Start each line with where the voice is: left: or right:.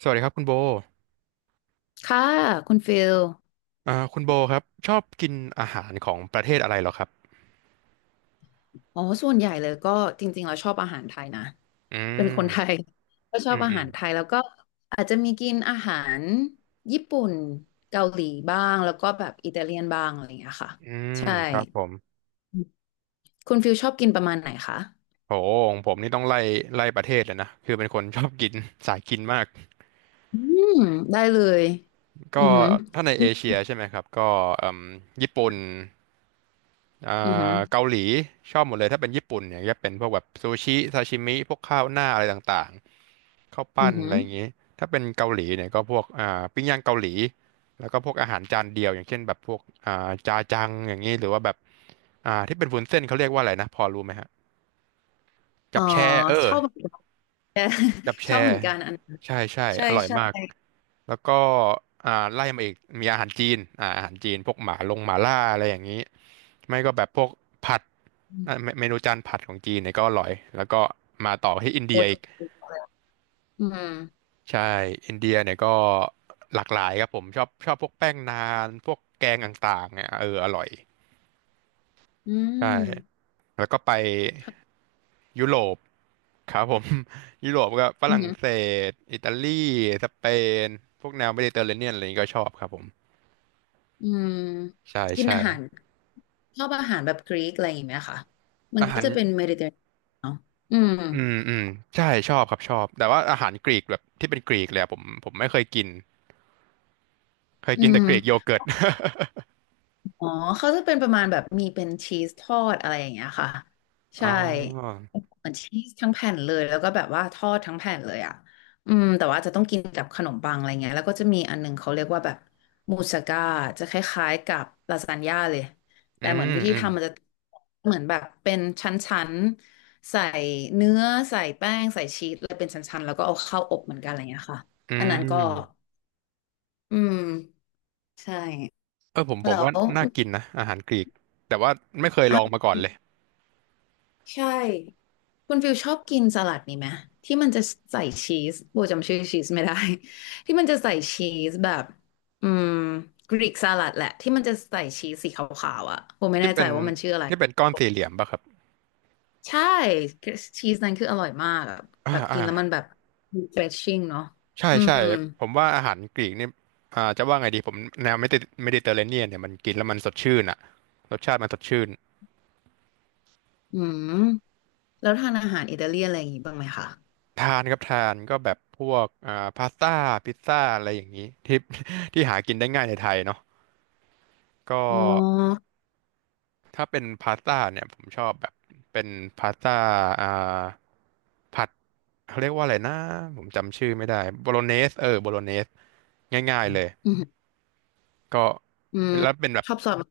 right: สวัสดีครับคุณโบ
left: ค่ะคุณฟิล
right: คุณโบครับชอบกินอาหารของประเทศอะไรเหรอครับ
left: อ๋อส่วนใหญ่เลยก็จริงๆเราชอบอาหารไทยนะ
right: อื
left: เป็นคนไทย
right: ม
left: ก็ชอ
right: อื
left: บ
right: ม
left: อา
right: อื
left: หา
right: ม
left: รไทยแล้วก็อาจจะมีกินอาหารญี่ปุ่นเกาหลีบ้างแล้วก็แบบอิตาเลียนบ้างอะไรอย่างเงี้ยค่ะ
right: อืม
left: ใช่
right: ครับผม
left: คุณฟิลชอบกินประมาณไหนคะ
right: โหของผมนี่ต้องไล่ประเทศเลยนะ คือเป็นคนชอบกิน สายกินมาก
left: อืมได้เลยอื
right: ก็
left: อหือ
right: ถ้าในเอเชียใช่ไหมครับก็เอ่มญี่ปุ่นอ่
left: อือหือ
right: าเกาหลีชอบหมดเลยถ้าเป็นญี่ปุ่นเนี่ยจะเป็นพวกแบบซูชิซาชิมิพวกข้าวหน้าอะไรต่างๆ ข้าว
left: อื
right: ปั้
left: อ
right: น
left: หื
right: อะ
left: อ
right: ไรอย่างนี้ถ้าเป็นเกาหลีเนี่ยก็พวกปิ้งย่างเกาหลีแล้วก็พวกอาหารจานเดียวอย่างเช่นแบบพวกจาจังอย่างนี้หรือว่าแบบที่เป็นวุ้นเส้นเขาเรียกว่าอะไรนะพอรู้ไหมฮะ
left: อ๋
right: จั
left: อ
right: บแช่เอ
left: ช
right: อ
left: อบเหมือนกัน
right: จับ
left: ชอบ
right: แช่
left: เหมือนกันอันนั้น
right: ใช่ใช่
left: ใช่
right: อร่อย
left: ใช่
right: มากแล้วก็ไล่มาอีกมีอาหารจีนพวกหมาลงหมาล่าอะไรอย่างนี้ไม่ก็แบบพวกผัด
left: อื
right: อ่ะเม
left: ม
right: เมนูจานผัดของจีนเนี่ยก็อร่อยแล้วก็มาต่อที่อิน
left: โอ
right: เดียอี
left: ทู
right: ก
left: อะไรอืม
right: ใช่อินเดียเนี่ยก็หลากหลายครับผมชอบพวกแป้งนานพวกแกงต่างๆเนี่ยเอออร่อย
left: อื
right: ใช่
left: ม
right: แล้วก็ไป
left: ค่
right: ยุโรปครับผม ยุโรปก็ฝรั่ง
left: ะ
right: เศสอิตาลีสเปนพวกแนวเมดิเตอร์เรเนียนอะไรนี้ก็ชอบครับผม
left: อืม
right: ใช่
left: กิน
right: ใช่
left: อาหารชอบอาหารแบบกรีกอะไรอย่างเงี้ยค่ะมัน
right: อา
left: ก็
right: หาร
left: จะเป็นเมดิเตอร์เนาะอืม
right: อืมอืมใช่ชอบครับชอบแต่ว่าอาหารกรีกแบบที่เป็นกรีกเลยอะผมไม่เคยกินเคย
left: อื
right: กินแต่
left: ม
right: กรีกโยเกิร์ต
left: อ๋อเขาจะเป็นประมาณแบบมีเป็นชีสทอดอะไรอย่างเงี้ยค่ะ
right: อ๋
left: ใช่
right: อ
left: เหมือนชีสทั้งแผ่นเลยแล้วก็แบบว่าทอดทั้งแผ่นเลยอ่ะอืมแต่ว่าจะต้องกินกับขนมปังอะไรเงี้ยแล้วก็จะมีอันหนึงเขาเรียกว่าแบบมูสก้าจะคล้ายๆกับลาซานญ่าเลย
right: อื
left: แต่เหมือน
right: ม
left: วิธี
right: อืม
left: ทำมันจะเหมือนแบบเป็นชั้นๆใส่เนื้อใส่แป้งใส่ชีสแล้วเป็นชั้นๆแล้วก็เอาเข้าอบเหมือนกันอะไรเงี้ยค่ะ
right: อื
left: อันนั้นก็
right: ม
left: อืมใช่
right: เออผมผ
left: แล้
right: มว่า
left: ว
right: น่ากินนะอาหารกรีกแต่ว่าไม่เคยล
left: อ่ะ
right: องมาก่อนเลย
left: ใช่คุณฟิลชอบกินสลัดนี่ไหมที่มันจะใส่ชีสโบจำชื่อชีสไม่ได้ ที่มันจะใส่ชีสแบบอืมกรีกสลัดแหละที่มันจะใส่ชีสสีขาวๆอ่ะโบไม่
right: ที่
left: แน่
right: เป็
left: ใจ
right: น
left: ว่ามันชื่ออะไร
right: ที่เป็นก้อนสี่เหลี่ยมป่ะครับ
left: ใช่ชีสนั้นคืออร่อยมากอะแบ
right: อ่า
left: บกิ
right: อ่า
left: นแล้วมันแบบ refreshing เนาะ
right: ใช่
left: อื
right: ใช่
left: ม
right: ผมว่าอาหารกรีกนี่จะว่าไงดีผมแนวเมดิเตอร์เรเนียนเนี่ยมันกินแล้วมันสดชื่นอ่ะรสชาติมันสดชื่น
left: อืมแล้วทานอาหารอิตาเลียนอะไรอย่างงี้บ้างไหมคะ
right: ทานครับทานก็แบบพวกพาสต้าพิซซ่าอะไรอย่างนี้ที่หากินได้ง่ายในไทยเนาะก็
left: อ๋อ
right: ถ้าเป็นพาสต้าเนี่ยผมชอบแบบเป็นพาสต้าอ่าผัดเขาเรียกว่าอะไรนะผมจำชื่อไม่ได้โบโลเนสเออโบโลเนสง่ายๆเลย
left: อืม
right: ก็
left: อืม
right: เป็นแล้วเป็นแบบ
left: ชอบซอสมะ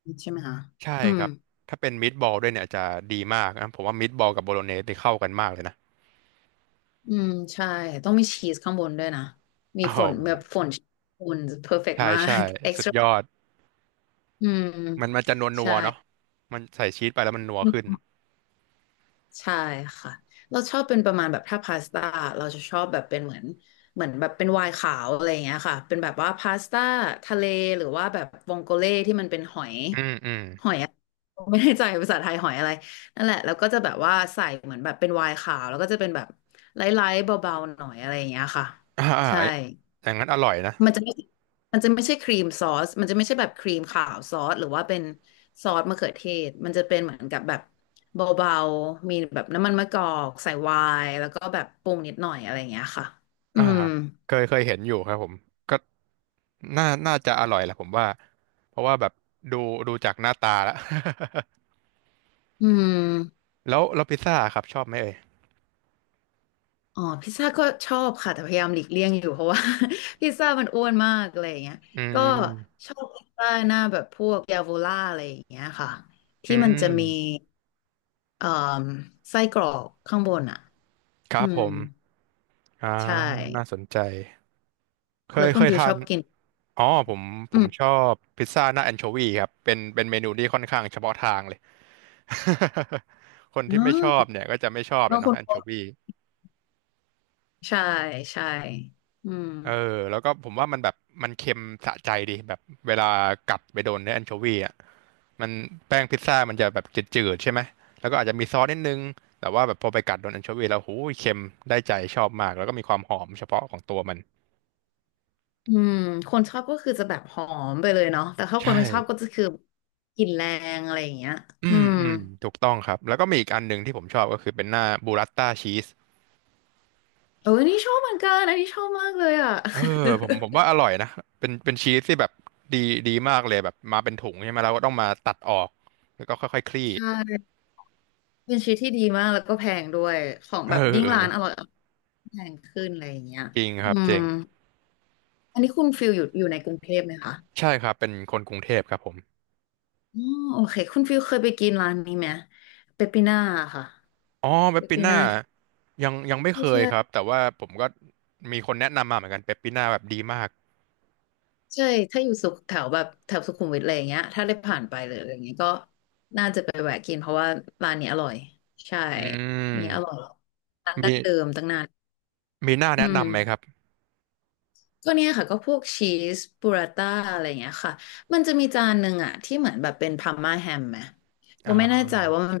left: เขือเทศใช่ไหมคะ
right: ใช่
left: อื
right: ค
left: ม
right: รับถ้าเป็นมิตบอลด้วยเนี่ยจะดีมากนะผมว่ามิตบอลกับโบโลเนสที่เข้ากันมากเลยนะ
left: อืมใช่ต้องมีชีสข้างบนด้วยนะมี
right: โอ้โห
left: ฝนแบบฝนฝนเพอร์เฟกต์
right: ใช่
left: มา
right: ใช่
left: ก เอ็ก
right: สุ
left: ซ์ต
right: ดย
left: ร้า
right: อด
left: อืม
right: มันจะนวลนั
left: ใช่
right: วเนาะมันใส่ชีสไปแล้วมันนัวขึ้น
left: ใช่ค่ะเราชอบเป็นประมาณแบบถ้าพาสต้าเราจะชอบแบบเป็นเหมือนเหมือนแบบเป็นไวน์ขาวอะไรอย่างเงี้ยค่ะเป็นแบบว่าพาสต้าทะเลหรือว่าแบบวองโกเล่ที่มันเป็นหอย
right: อืมอืม
left: หอยอะไม่แน่ใจภาษาไทยหอยอะไรนั่นแหละแล้วก็จะแบบว่าใส่เหมือนแบบเป็นไวน์ขาวแล้วก็จะเป็นแบบไลท์ๆเบาๆหน่อยอะไรอย่างเงี้ยค่ะ
right: อ่าอ่า
left: ใช่
right: อย่างนั้นอร่อยนะ
left: มันจะไม่มันจะไม่ใช่ครีมซอส มันจะไม่ใช่แบบครีมขาวซอสหรือว่าเป็นซอสมะเขือเทศมันจะเป็นเหมือนกับแบบเบาๆ มีแบบน้ำมันมะกอกใส่ไวน์แล้วก็แบบปรุงนิดหน่อยอะไรอย่างเงี้ยค่ะอื
right: อ่า
left: ม
right: เคยเห็นอยู่ครับผมก็น่าจะอร่อยแหละผมว่าเพราะว่าแบบดูดูจากหน้าตาแล้ว
left: อืม
right: แล้วพิซซ่าครับชอบไหมเอ่ย
left: อ๋อ พิซซ่าก็ชอบค่ะ แต่พยายามหลีกเลี่ยงอยู่เพราะว่า พิซซ่ามันอ้วนมากอะไรอย่างเงี้ย
right: อื
left: ก็
right: ม
left: ชอบพิซซ่าหน้าแบบพวกยาโวล่าอะไรอย่างเงี้ยค่ะ
right: อื
left: ที่มัน
right: ม
left: จะมีเอ่อไส้กรอกข้างบนอ่ะ
right: ค
left: อื
right: รับผ
left: ม
right: มอ่า
left: ใช่
right: น่าสนใจเค
left: แล้
right: ย
left: วคุ
right: เค
left: ณ
right: ย
left: ฟิว
right: ทา
left: ช
right: น
left: อบกิน
right: อ๋อผมผ
left: อื
right: ม
left: ม
right: ชอบพิซซ่าหน้าแอนโชวีครับเป็นเมนูที่ค่อนข้างเฉพาะทางเลย คน
left: อ๋
right: ที่ไม่ชอบ
left: อ
right: เนี่ยก็จะไม่ชอบเล
left: บา
right: ย
left: งค
right: เนาะ
left: น
right: แอน
left: บ
right: โช
left: อก
right: วี
left: ใช่ใช่อืม
right: เออแล้วก็ผมว่ามันแบบมันเค็มสะใจดีแบบเวลากัดไปโดนเนื้อแอนโชวีอ่ะมันแป้งพิซซ่ามันจะแบบจืดๆใช่ไหมแล้วก็อาจจะมีซอสนิดนึงแต่ว่าแบบพอไปกัดโดนแอนโชวีแล้วหูยเค็มได้ใจชอบมากแล้วก็มีความหอมเฉพาะของตัวมัน
left: อืมคนชอบก็คือจะแบบหอมไปเลยเนาะแต่ถ้าค
right: ใช่
left: นไม่ชอบก็จะคือกลิ่นแรงอะไรอย่างเงี้ย
right: อื
left: อื
right: ม
left: ม
right: อืมถูกต้องครับแล้วก็มีอีกอันหนึ่งที่ผมชอบก็คือเป็นหน้าบูรัตต้าชีส
left: เอออันนี่ชอบเหมือนกันอันนี้ชอบมากเลยอ่ะ
right: เออผมว่าอร่อยนะเป็นชีสที่แบบดีดีมากเลยแบบมาเป็นถุงใช่ไหมเราก็ต้องมาตัดออกแล้วก็ค่อยๆค ลี่
left: ใช่เป็นชีวิตที่ดีมากแล้วก็แพงด้วยของ
right: เอ
left: แบ
right: อ
left: บยิ่งร้านอร่อยแพงขึ้นอะไรอย่างเงี้ย
right: จริงค
left: อื
right: รับจ
left: ม
right: ริง
left: อันนี้คุณฟิลอยู่ในกรุงเทพไหมคะ
right: ใช่ครับเป็นคนกรุงเทพครับผม
left: อ๋อโอเคคุณฟิลเคยไปกินร้านนี้ไหมเปปปิน่าค่ะ
right: อ๋อเป
left: เป
right: ป
left: ป
right: ปิ
left: ปิ
right: น่า
left: น่าท
right: ยังไม่
left: ี่
right: เค
left: ใช่
right: ยครับ
left: ใช่
right: แต่ว่าผมก็มีคนแนะนำมาเหมือนกันเปปปิน่าแบบดีมาก
left: ใช่ถ้าอยู่สุขแถวแบบแถวสุขุมวิทอะไรอย่างเงี้ยถ้าได้ผ่านไปเลยออะไรอย่างเงี้ยก็น่าจะไปแวะกินเพราะว่าร้านนี้อร่อยใช่
right: อื
left: นี่อร่อย
right: ม
left: ร้าน
right: มี
left: ดั้งเดิมตั้งนาน
right: มีหน้าแนะ
left: อืม
right: นำไหมครับ
left: ก็เนี่ยค่ะก็พวกชีสบูราต้าอะไรอย่างเงี้ยค่ะมันจะมีจานหนึ่งอะที่เหมือนแบบเป็นพาร์มาแฮมไหมโบ
right: อ่
left: ไม่แน่ใจ
right: า
left: ว่ามัน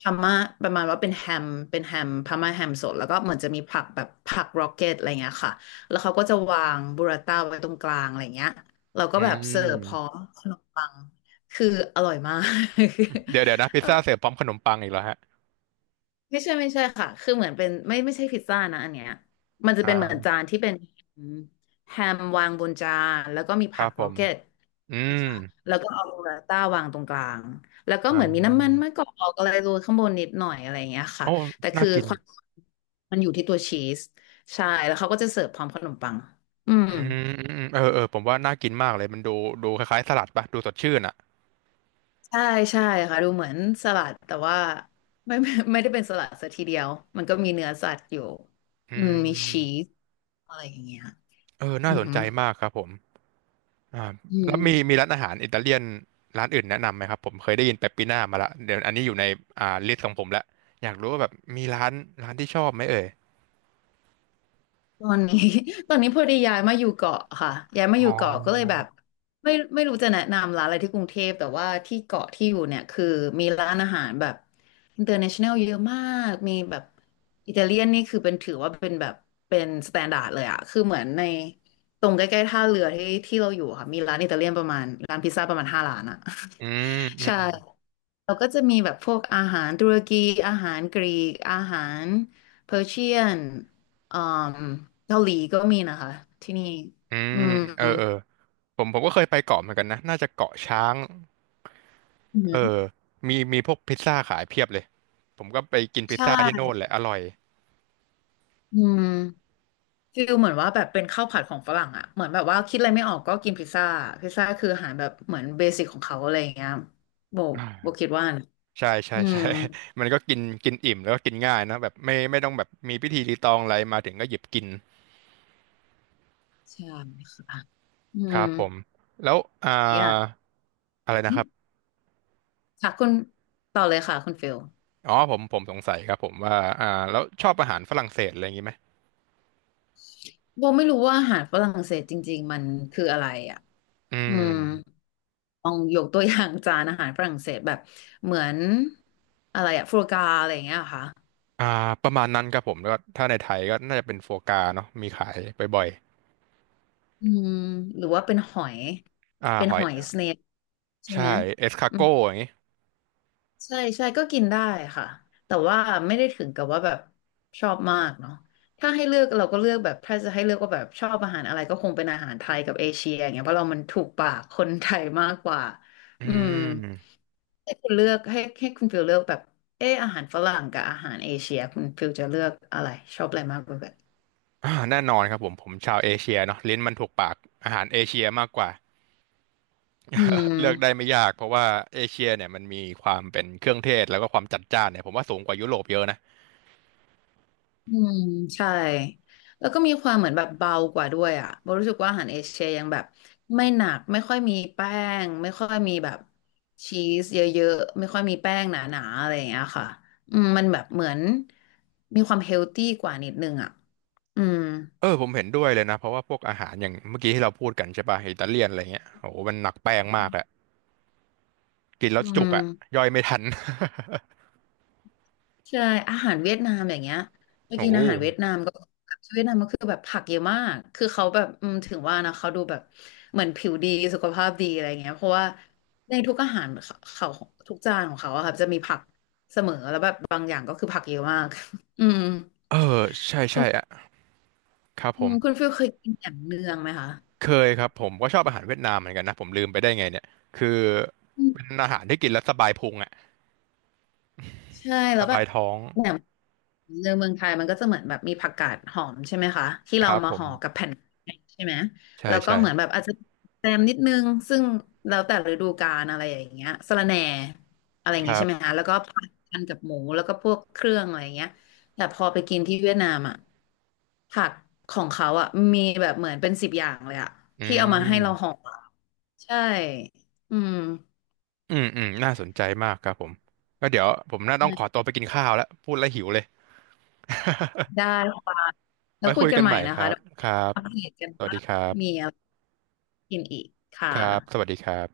left: พาร์มาประมาณว่าเป็นแฮมเป็นแฮมพาร์มาแฮมสดแล้วก็เหมือนจะมีผักแบบผักร็อกเก็ตอะไรเงี้ยค่ะแล้วเขาก็จะวางบูราต้าไว้ตรงกลางอะไรเงี้ยเราก็
right: อื
left: แบบเสิร์ฟพร้อ
right: ม
left: มขนมปังคืออร่อยมาก
right: เดี๋ยวเดี๋ยวนะ พิ
left: เอ
right: ซ
left: อ
right: ซ่าเสิร์ฟพร้อมขนมปังอีกแล้วฮะ
left: ไม่ใช่ไม่ใช่ค่ะ คือเหมือนเป็นไม่ใช่พิซซ่านะอันเนี้ยมันจะเป็นเหมือน
right: อ่า
left: จานที่เป็นแฮมวางบนจานแล้วก็มี
right: ค
left: ผั
right: รับ
left: ก
right: ผ
left: โร
right: ม
left: เกต
right: อื
left: นะ
right: ม
left: คะแล้วก็เอาโรลต้าวางตรงกลาง แล้วก็
right: อ่า
left: เหมือนมีน้ำมันมะกอกอะไรโรยข้างบนนิดหน่อยอะไรอย่างเงี้ยค่ะ
right: โอ้
left: แต่
right: น่า
left: คือ
right: กิน
left: ความมันอยู่ที่ตัวชีสใช่ แล้วเขาก็จะเสิร์ฟพร้อมขนมปังอืม
right: อืมอืมอืมเออเออผมว่าน่ากินมากเลยมันดูคล้ายๆสลัดปะดูสดชื่นอ่ะ
left: ใช่ใช่ค่ะดูเหมือนสลัดแต่ว่าไม่ ไม่ได้เป็นสลัดซะทีเดียวมันก็มีเนื้อสัตว์อยู่
right: อื
left: อืมมีชี
right: ม
left: สอะไรอย่างเงี้ย
right: เออน่า
left: อือ
right: สน
left: หื
right: ใจ
left: อ
right: มากครับผม อ่า
left: อื
right: แล้ว
left: ม
right: มีร้านอาหารอิตาเลียนร้านอื่นแนะนำไหมครับผมเคยได้ยินเปปปิน่ามาละเดี๋ยวอันนี้อยู่ในลิสต์ของผมละอยากรู้ว่าแบบมีร้านที่ชอบไหมเอ่ย
left: ตอนนี้ ตอนนี้พอดีย้ายมาอยู่เกาะค่ะย้ายมา
right: อ๋
left: อยู่เกาะก็เลยแบ
right: อ
left: บไม่รู้จะแนะนำร้านอะไรที่กรุงเทพแต่ว่าที่เกาะที่อยู่เนี่ยคือมีร้านอาหารแบบ international เยอะมากมีแบบอิตาเลียนนี่คือเป็นถือว่าเป็นแบบเป็นสแตนดาร์ดเลยอะคือเหมือนในตรงใกล้ๆท่าเรือที่ที่เราอยู่อะค่ะมีร้านอิตาเลียนประมาณร้านพิซซ่าประมาณห้าร้านอะ
right: อืมอืม
left: ใช่
right: อืม
left: เราก็จะมีแบบพวกอาหารตุรกีอาหารกรีกอาหารเพอร์เชียนอืมเกาหลีก็มีนะคะที่นี่
right: อืม
left: อืม
right: เออเออผมก็เคยไปเกาะเหมือนกันนะน่าจะเกาะช้าง
left: อื
right: เออ
left: ม
right: มีพวกพิซซ่าขายเพียบเลยผมก็ไปกินพิซ
left: ใช่
right: ซ่าที่โน่นแหละอร่อย
left: อืมฟิลเหมือนว่าแบบเป็นข้าวผัดของฝรั่งอ่ะเหมือนแบบว่าคิดอะไรไม่ออกก็กินพิซซ่าพิซซ่าคืออาหารแบบเหมือนเบสิกของเขาอะไรอย่างเงี้ยโบ
right: อ่า
left: โบคิดว่านะ
right: ใช่ใช่
left: อืม
right: ใช่ มันก็กินกินอิ่มแล้วก็กินง่ายนะแบบไม่ต้องแบบมีพิธีรีตองอะไรมาถึงก็หยิบกิน
left: ใช่ค่ะอื
right: ครั
left: ม
right: บผมแล้วอ่า
left: อยาก
right: อะไรนะครับ
left: ค่ะคุณต่อเลยค่ะคุณฟิล
right: อ๋อผมสงสัยครับผมว่าอ่าแล้วชอบอาหารฝรั่งเศสอะไรอย่างนี้ไหม
left: โบไม่รู้ว่าอาหารฝรั่งเศสจริงๆมันคืออะไรอ่ะ
right: อื
left: อื
right: ม
left: มลองยกตัวอย่างจานอาหารฝรั่งเศสแบบเหมือนอะไรอะฟรูกาอะไรอย่างเงี้ยเหรอค่ะ
right: อ่าประมาณนั้นครับผมแล้วก็ถ้าในไทยก็น่าจะเป็นโฟกาเนาะมีขายบ่อย
left: อืมหรือว่าเป็นหอย
right: ๆอ่า
left: เป็น
right: หอ
left: ห
right: ย
left: อยสเนปใช่
right: ใช่
left: ไหม
right: เอสคา
left: อื
right: โก้อย่างนี้
left: ใช่ใช่ก็กินได้ค่ะแต่ว่าไม่ได้ถึงกับว่าแบบชอบมากเนาะถ้าให้เลือกเราก็เลือกแบบถ้าจะให้เลือกก็แบบชอบอาหารอะไรก็คงเป็นอาหารไทยกับเอเชียอย่างเงี้ยเพราะเรามันถูกปากคนไทยมากกว่า
right: อื
left: อืม
right: ม
left: ให้คุณเลือกให้คุณฟิลเลือกแบบเอออาหารฝรั่งกับอาหารเอเชียคุณฟิลจะเลือกอะไรชอบอะไรมากกว่ากัน
right: แน่นอนครับผมชาวเอเชียเนาะลิ้นมันถูกปากอาหารเอเชียมากกว่า
left: อืม
right: เลือกได้ไม่ยากเพราะว่าเอเชียเนี่ยมันมีความเป็นเครื่องเทศแล้วก็ความจัดจ้านเนี่ยผมว่าสูงกว่ายุโรปเยอะนะ
left: อืมใช่แล้วก็มีความเหมือนแบบเบากว่าด้วยอ่ะโบรู้สึกว่าอาหารเอเชียยังแบบไม่หนักไม่ค่อยมีแป้งไม่ค่อยมีแบบชีสเยอะๆไม่ค่อยมีแป้งหนาๆอะไรอย่างเงี้ยค่ะอืมมันแบบเหมือนมีความเฮลตี้กว่านิดนึงอ่ะอืม
right: เออผมเห็นด้วยเลยนะเพราะว่าพวกอาหารอย่างเมื่อกี้ที่เราพูดกันใช่ป่ะอิตาเลียนอะไรเงี้ยโอ้โหมันหนักแป้งมากอะกินแล้ว
left: อื
right: จุกอะ
left: ม
right: ย่อยไม่ทัน
left: ใช่อาหารเวียดนามอย่างเงี้ยไป
right: โอ้
left: กิน
right: โห
left: อาหารเวียดนามก็แบบเวียดนามก็คือแบบผักเยอะมากคือเขาแบบอืมถึงว่านะเขาดูแบบเหมือนผิวดีสุขภาพดีอะไรเงี้ยเพราะว่าในทุกอาหารเขาทุกจานของเขาอะครับจะมีผักเสมอแล้วแบบบางอย่างก็คือผักเยอะมาก อืม
right: เออใช่ใช่อะครับ
left: อื
right: ผม
left: มคุณฟิลเคยกินแหนมเนืองไหมคะ
right: เคยครับผมก็ชอบอาหารเวียดนามเหมือนกันนะผมลืมไปได้ไงเนี่ยคือเป็นอาหารที่กินแล้วสบายพุงอะ
left: ใช่
right: ส
left: แล้วแบ
right: บา
left: บ
right: ยท้อง
left: เนี่ยในเมืองไทยมันก็จะเหมือนแบบมีผักกาดหอมใช่ไหมคะที่
right: ค
left: เรา
right: รับผ
left: มา
right: ม
left: ห่อกับแผ่นใช่ไหม
right: ใช่
left: แล้วก็
right: ใช่
left: เหมือนแบบอาจจะแซมนิดนึงซึ่งแล้วแต่ฤดูกาลอะไรอย่างเงี้ยสะระแหน่อะไรอย่า
right: ค
left: งงี้
right: รั
left: ใช่ไหม
right: บ
left: คะแล้วก็ผัดกันกับหมูแล้วก็พวกเครื่องอะไรอย่างเงี้ยแต่พอไปกินที่เวียดนามอ่ะผักของเขาอ่ะมีแบบเหมือนเป็น10 อย่างเลยอ่ะ
right: อื
left: ที่เอามาให้เราห่อ
right: ม
left: อะใช่อืม
right: อืมอืมน่าสนใจมากครับผมก็เดี๋ยวผมน่าต้องขอตัวไปกินข้าวแล้วพูดแล้วหิวเลย
left: ได้ค่ะแล้ว
right: ไว้
left: คุ
right: คุ
left: ย
right: ย
left: กัน
right: กัน
left: ใหม่
right: ใหม่
left: นะ
right: ครั
left: คะ
right: บ
left: เดี๋ยว
right: ครับ
left: อัปเดตกัน
right: สวัส
left: ว่า
right: ดีครั
left: มี
right: บ
left: อะไรกินอีกค่ะ
right: ครับสวัสดีครับ